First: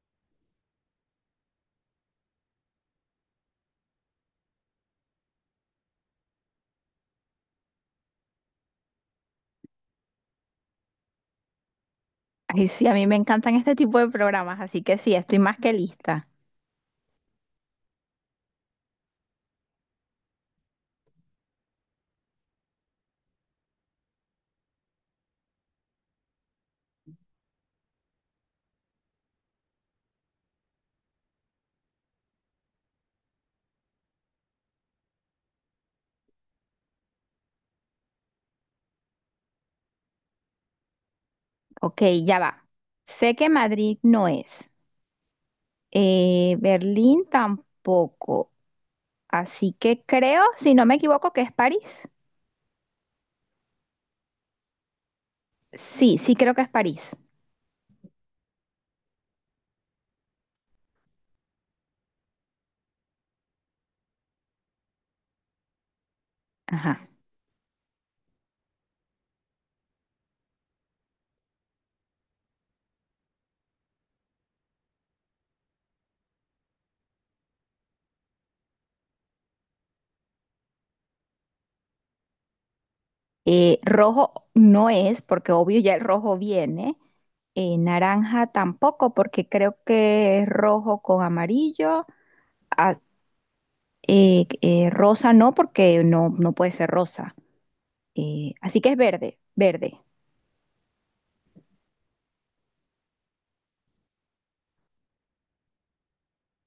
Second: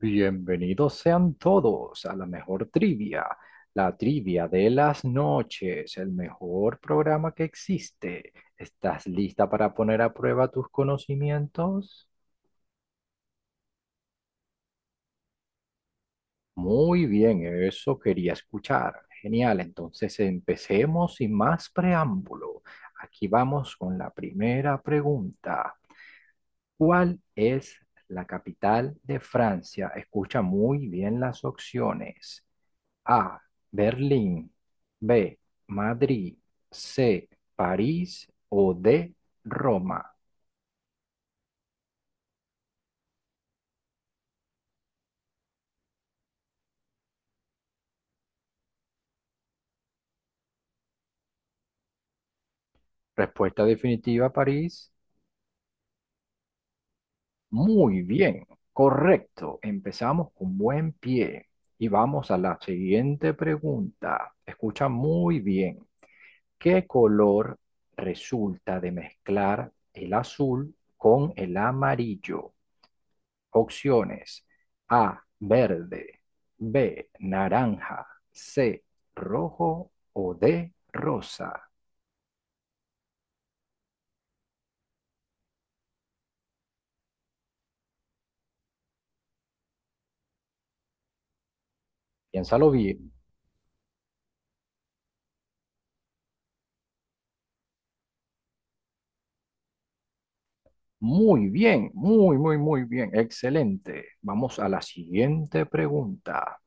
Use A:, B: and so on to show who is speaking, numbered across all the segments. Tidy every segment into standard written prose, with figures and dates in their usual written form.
A: Bienvenidos sean todos a la mejor trivia, la trivia de las noches, el mejor programa que existe. ¿Estás lista para poner a prueba tus conocimientos?
B: Ay, sí, a mí me encantan este tipo de programas, así que sí, estoy más que lista.
A: Muy bien, eso quería escuchar. Genial, entonces empecemos sin más preámbulo. Aquí vamos con la primera pregunta. ¿Cuál es la capital de Francia? Escucha muy bien las opciones. A. Berlín. B. Madrid. C. París. O D. Roma.
B: Ok, ya va. Sé que Madrid no es, Berlín tampoco, así que creo, si no me equivoco, que es París.
A: Respuesta definitiva, París.
B: Sí, sí creo que es París.
A: Muy bien, correcto. Empezamos con buen pie. Y vamos a la siguiente pregunta. Escucha muy bien. ¿Qué
B: Ajá.
A: color resulta de mezclar el azul con el amarillo? Opciones A, verde, B, naranja, C, rojo o D, rosa.
B: Rojo no es, porque obvio ya el rojo viene. Naranja tampoco, porque creo que es rojo con amarillo.
A: Piénsalo
B: Ah,
A: bien.
B: Rosa no, porque no, no puede ser rosa. Así que es verde, verde.
A: Muy bien, muy, muy, muy bien. Excelente. Vamos a la siguiente pregunta.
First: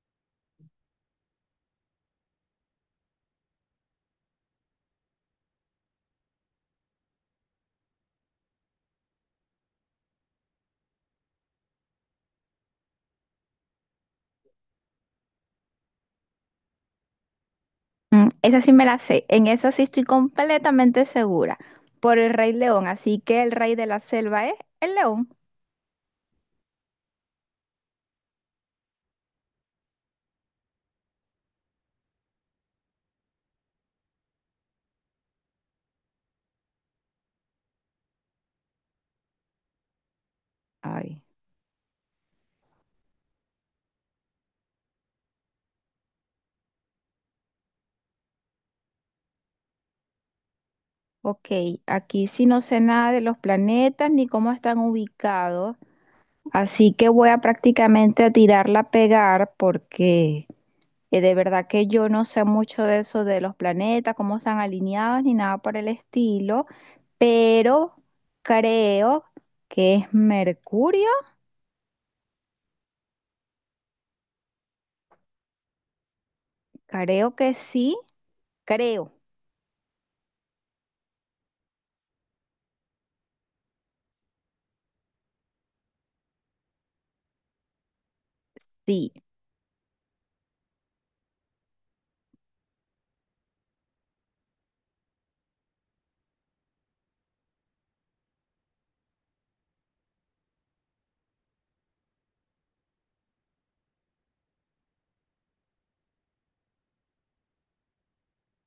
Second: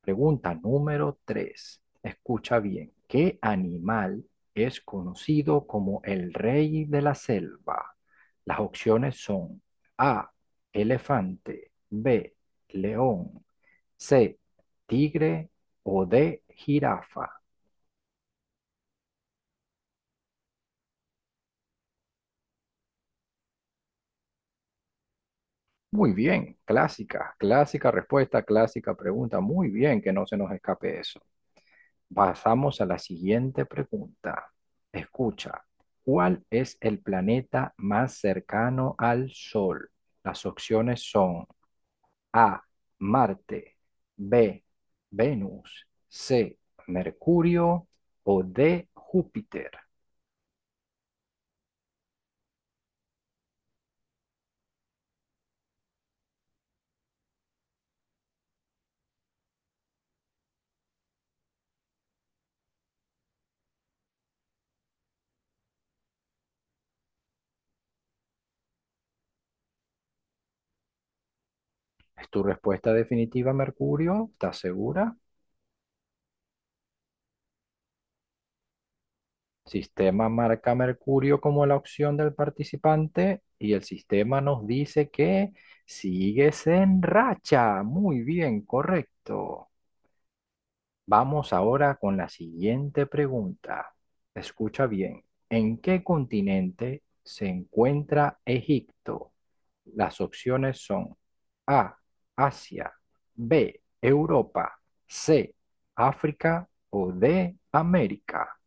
A: Pregunta número 3. Escucha bien. ¿Qué animal es conocido como el rey de la selva? Las opciones son A, elefante, B, león, C, tigre o D, jirafa.
B: Mm, esa sí me la sé, en esa sí estoy completamente segura, por el Rey León, así que el rey de la selva es el león.
A: Muy bien, clásica, clásica respuesta, clásica pregunta. Muy bien, que no se nos escape eso. Pasamos a la siguiente pregunta. Escucha, ¿cuál es el planeta más cercano al Sol? Las opciones
B: Ay,
A: son A, Marte, B, Venus, C, Mercurio o D, Júpiter.
B: ok, aquí sí no sé nada de los planetas ni cómo están ubicados, así que voy a prácticamente a tirarla a pegar porque de verdad que yo no sé mucho de eso de los planetas, cómo están alineados ni nada por el estilo, pero creo que es Mercurio,
A: ¿Es tu respuesta definitiva, Mercurio? ¿Estás segura?
B: creo que sí, creo,
A: Sistema marca Mercurio como la opción del participante y el sistema nos dice que sigues en racha. Muy bien,
B: sí.
A: correcto. Vamos ahora con la siguiente pregunta. Escucha bien. ¿En qué continente se encuentra Egipto? Las opciones son A, Asia, B, Europa, C, África o D, América.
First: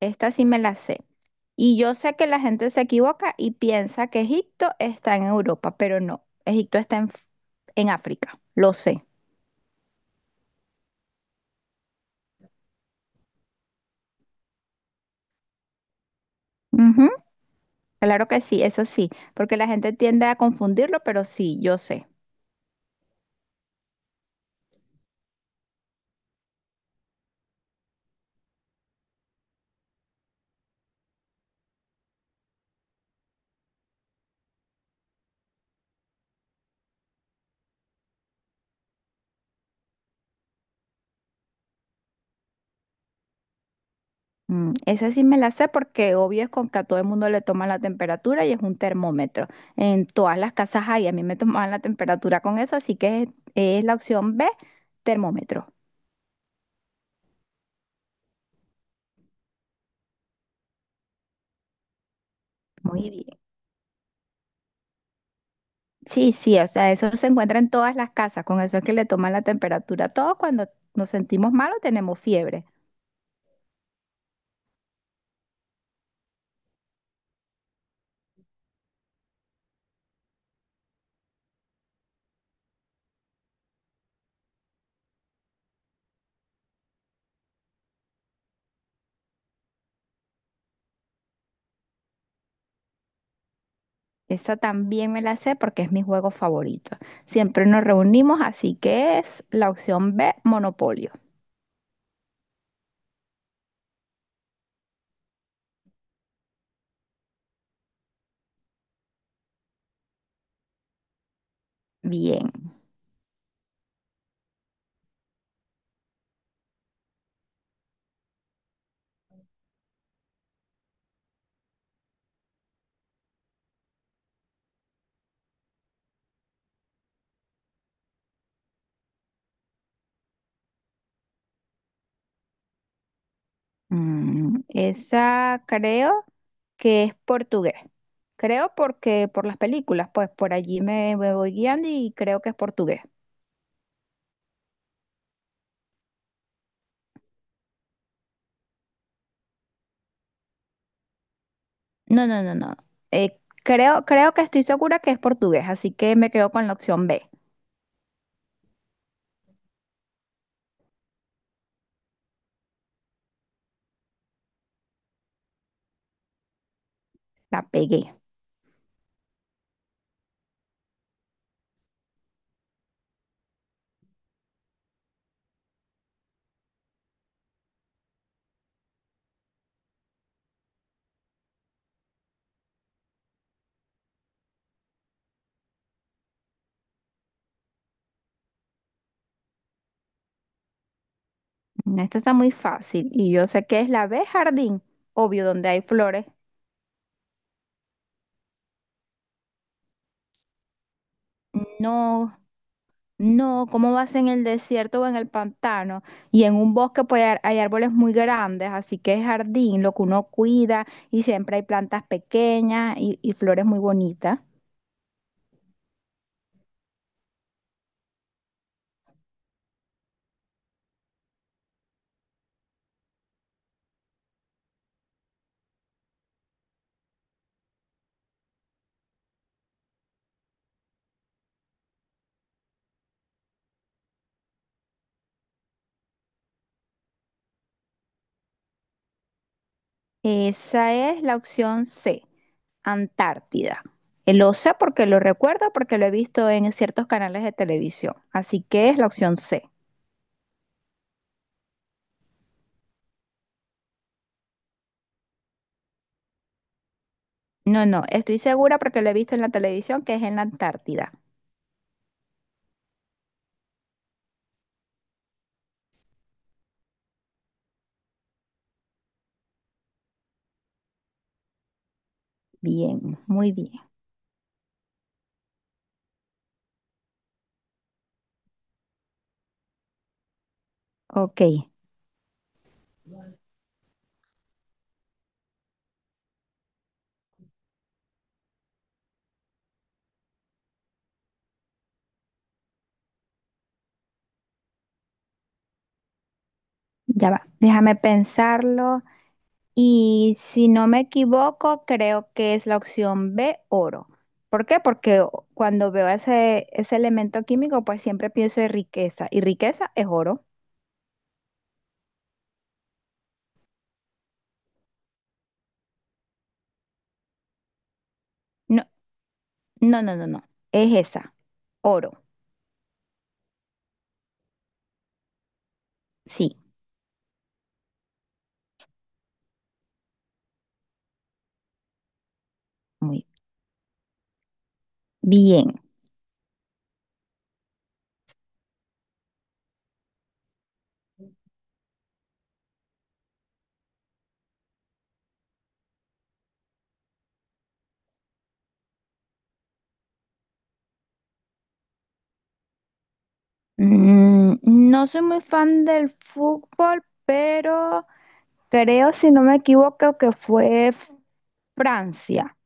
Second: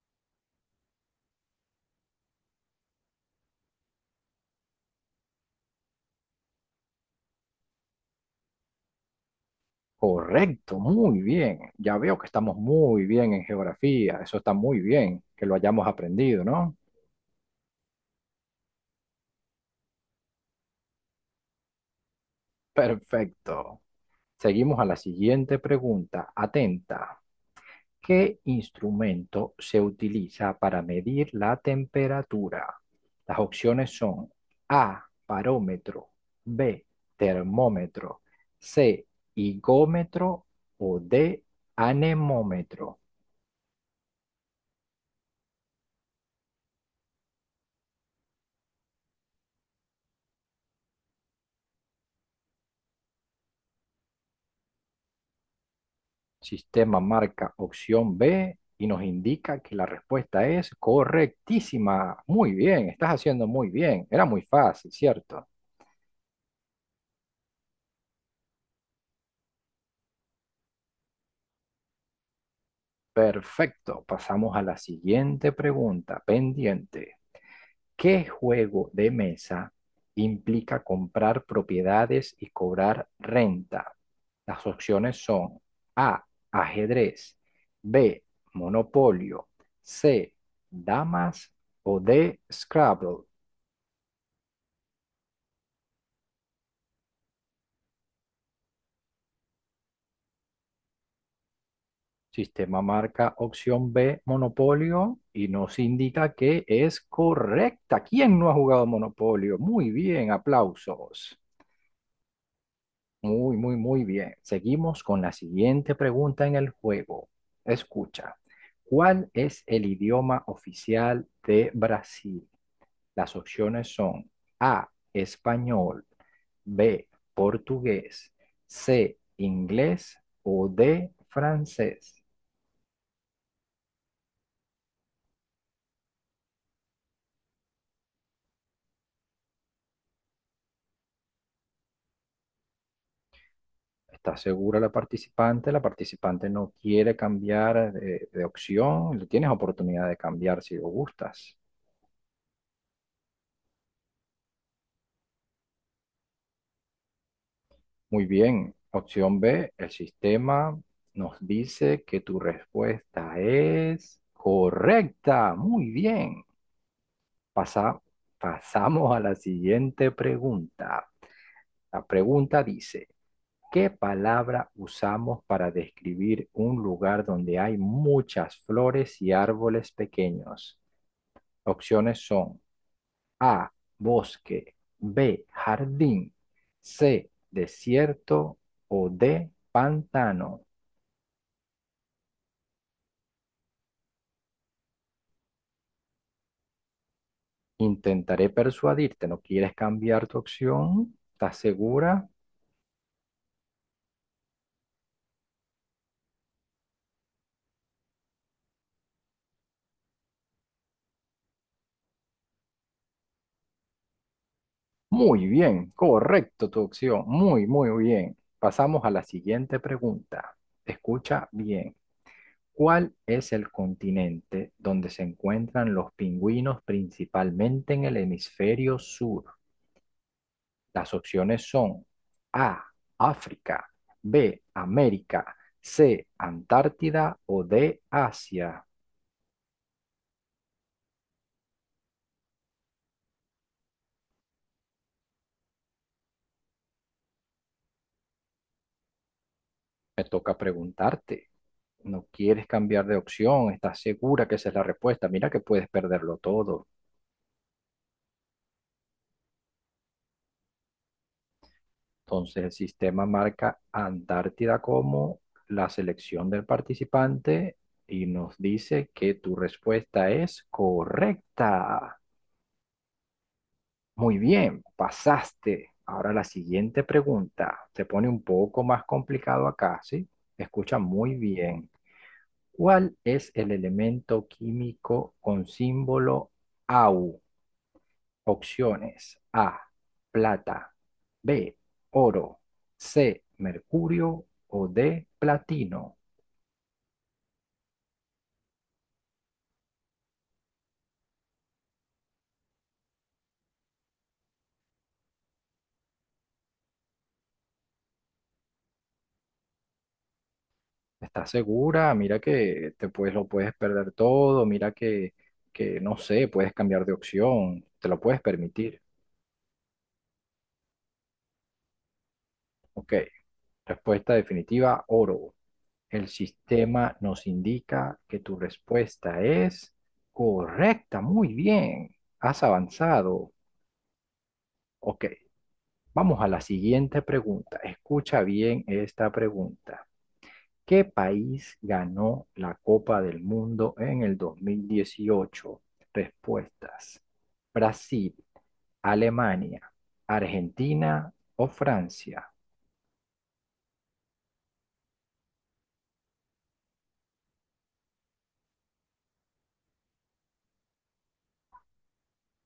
B: Esta sí me la sé. Y yo sé que la gente se equivoca y piensa que Egipto está en Europa, pero no. Egipto está en África, lo sé.
A: Correcto, muy bien. Ya veo que estamos muy bien en geografía. Eso está muy bien que lo hayamos aprendido, ¿no?
B: Ujú, claro que sí, eso sí, porque la gente tiende a confundirlo, pero sí, yo sé.
A: Perfecto. Seguimos a la siguiente pregunta. Atenta. ¿Qué instrumento se utiliza para medir la temperatura? Las opciones son A, parómetro, B, termómetro, C, higómetro o D, anemómetro.
B: Mm, esa sí me la sé porque obvio es con que a todo el mundo le toman la temperatura y es un termómetro. En todas las casas hay, a mí me tomaban la temperatura con eso, así es la opción B, termómetro.
A: Sistema marca opción B y nos indica que la respuesta es correctísima. Muy bien,
B: Muy
A: estás
B: bien.
A: haciendo muy bien. Era muy fácil, ¿cierto?
B: Sí, sí, o sea, eso se encuentra en todas las casas, con eso es que le toman la temperatura. Todos cuando nos sentimos mal o tenemos fiebre.
A: Perfecto. Pasamos a la siguiente pregunta pendiente. ¿Qué juego de mesa implica comprar propiedades y cobrar renta? Las opciones son A, ajedrez, B, monopolio, C, damas o D, Scrabble.
B: Esa también me la sé porque es mi juego favorito. Siempre nos reunimos, así que es la opción B, Monopolio.
A: Sistema marca opción B, Monopolio, y nos indica que es correcta. ¿Quién no ha jugado Monopolio? Muy bien, aplausos.
B: Bien.
A: Muy, muy, muy bien. Seguimos con la siguiente pregunta en el juego. Escucha, ¿cuál es el idioma oficial de Brasil? Las opciones son A, español, B, portugués, C, inglés o D, francés.
B: Mm, esa creo que es portugués. Creo porque por las películas, pues por allí me voy guiando y creo que es portugués.
A: Está segura la participante no quiere cambiar de opción, le tienes oportunidad de cambiar si lo gustas.
B: No, no, no, no. Eh, Creo, creo que estoy segura que es portugués, así que me quedo con la opción B.
A: Muy bien, opción B, el sistema nos dice que tu respuesta es correcta. Muy bien.
B: La
A: Pasa-
B: pegué.
A: Pasamos a la siguiente pregunta. La pregunta dice, ¿qué palabra usamos para describir un lugar donde hay muchas flores y árboles pequeños? Opciones son A, bosque, B, jardín, C, desierto o D, pantano.
B: Esta está muy fácil y yo sé que es la B, jardín, obvio, donde hay flores.
A: Intentaré persuadirte, ¿no quieres cambiar tu opción? ¿Estás segura?
B: No, no, ¿cómo vas en el desierto o en el pantano? Y en un bosque pues hay hay árboles muy grandes, así que es jardín, lo que uno cuida y siempre hay plantas pequeñas y flores muy bonitas.
A: Muy bien, correcto tu opción, muy, muy bien. Pasamos a la siguiente pregunta. Escucha bien. ¿Cuál es el continente donde se encuentran los pingüinos principalmente en el hemisferio sur? Las opciones son A, África, B, América, C, Antártida o D, Asia.
B: Esa es la opción C, Antártida. Lo sé porque lo recuerdo, porque lo he visto en ciertos canales de televisión, así que es la opción C.
A: Me toca preguntarte. No quieres cambiar de opción, estás segura que esa es la respuesta. Mira que puedes perderlo todo.
B: No, no, estoy segura porque lo he visto en la televisión que es en la Antártida.
A: Entonces el sistema marca Antártida como la selección del participante y nos dice que tu respuesta es correcta.
B: Bien, muy bien.
A: Muy bien, pasaste. Ahora la siguiente pregunta. Se pone un poco más complicado acá, ¿sí? Escucha muy
B: Ok,
A: bien. ¿Cuál es el elemento químico con símbolo AU? Opciones A, plata, B, oro, C, mercurio o D, platino.
B: ya va. Déjame pensarlo. Y si no me equivoco, creo que es la opción B, oro. ¿Por qué? Cuando veo ese elemento químico, pues siempre pienso en riqueza. Y riqueza es oro.
A: ¿Estás segura? Mira que te puedes, lo puedes perder todo, mira que no sé, puedes cambiar de opción, te lo puedes
B: No,
A: permitir.
B: no, no, no, no. Es esa. Oro.
A: Ok, respuesta definitiva, oro. El
B: Sí,
A: sistema nos indica que tu respuesta es correcta. Muy bien, has
B: muy
A: avanzado. Ok,
B: bien.
A: vamos a la siguiente pregunta. Escucha bien esta pregunta. ¿Qué país ganó la Copa del Mundo en el 2018? Respuestas. Brasil, Alemania, Argentina o Francia.
B: Mm, no soy muy fan del fútbol, pero creo, si no me equivoco, Francia.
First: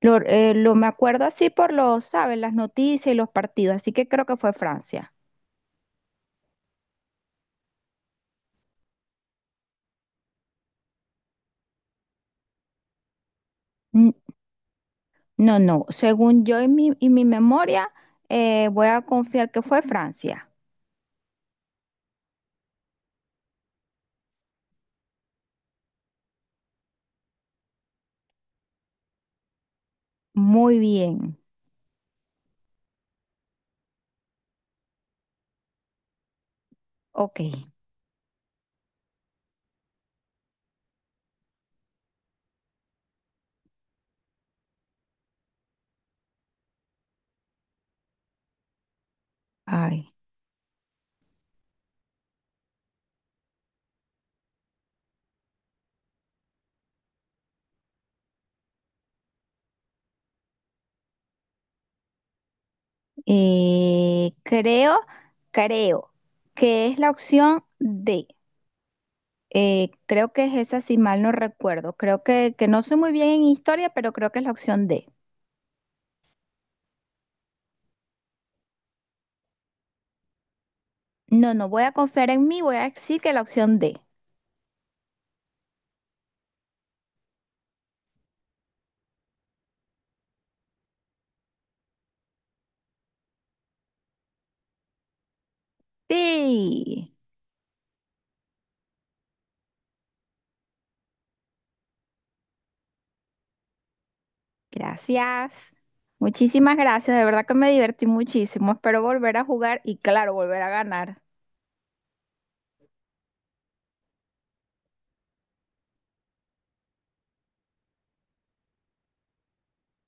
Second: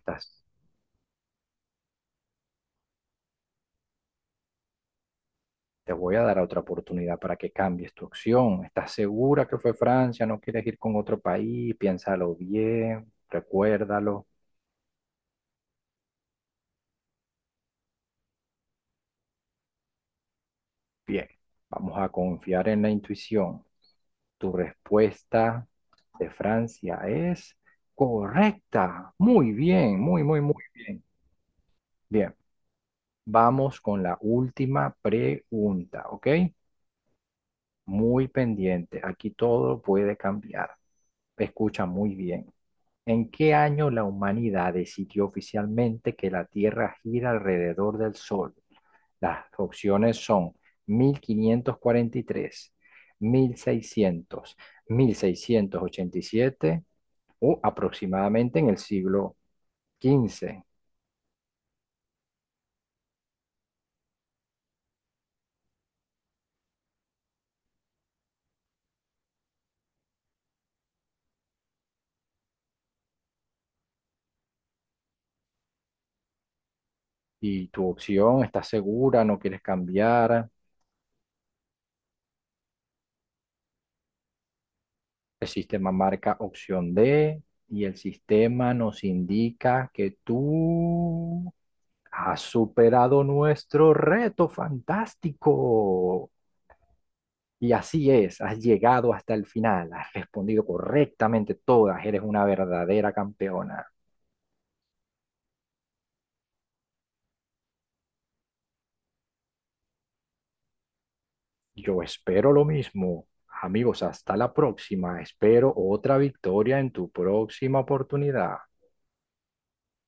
B: Me acuerdo así por los, ¿sabes? Las noticias y los partidos, así que creo que fue Francia.
A: Te voy a dar otra oportunidad para que cambies tu opción. ¿Estás segura que fue Francia? ¿No quieres ir con otro país? Piénsalo bien,
B: N-
A: recuérdalo.
B: No, no, según yo y y mi memoria, voy a confiar que fue Francia.
A: Bien, vamos a confiar en la intuición. Tu respuesta de Francia es correcta. Muy bien, muy, muy, muy
B: Muy
A: bien.
B: bien,
A: Bien, vamos con la última pregunta, ¿ok?
B: ok.
A: Muy pendiente. Aquí todo puede cambiar. Escucha muy bien. ¿En qué año la humanidad decidió oficialmente que la Tierra gira alrededor del Sol? Las
B: Ay,
A: opciones son 1543, 1600, 1687 o aproximadamente en el siglo XV.
B: creo, creo que es la opción D. Creo que es esa, si mal no recuerdo. Creo que no soy muy bien en historia, pero creo que es la opción D.
A: Y tu opción, ¿estás segura? ¿No quieres cambiar?
B: No, no voy a confiar en mí, voy a decir que la opción D.
A: El sistema marca opción D y el sistema nos indica que tú has superado nuestro reto fantástico.
B: Sí,
A: Y así es, has llegado hasta el final, has respondido correctamente todas, eres una verdadera campeona.
B: gracias. Muchísimas gracias, de verdad que me divertí muchísimo. Espero volver a jugar y claro, volver a ganar.
A: Yo espero lo mismo. Amigos, hasta la próxima. Espero otra victoria en tu próxima oportunidad.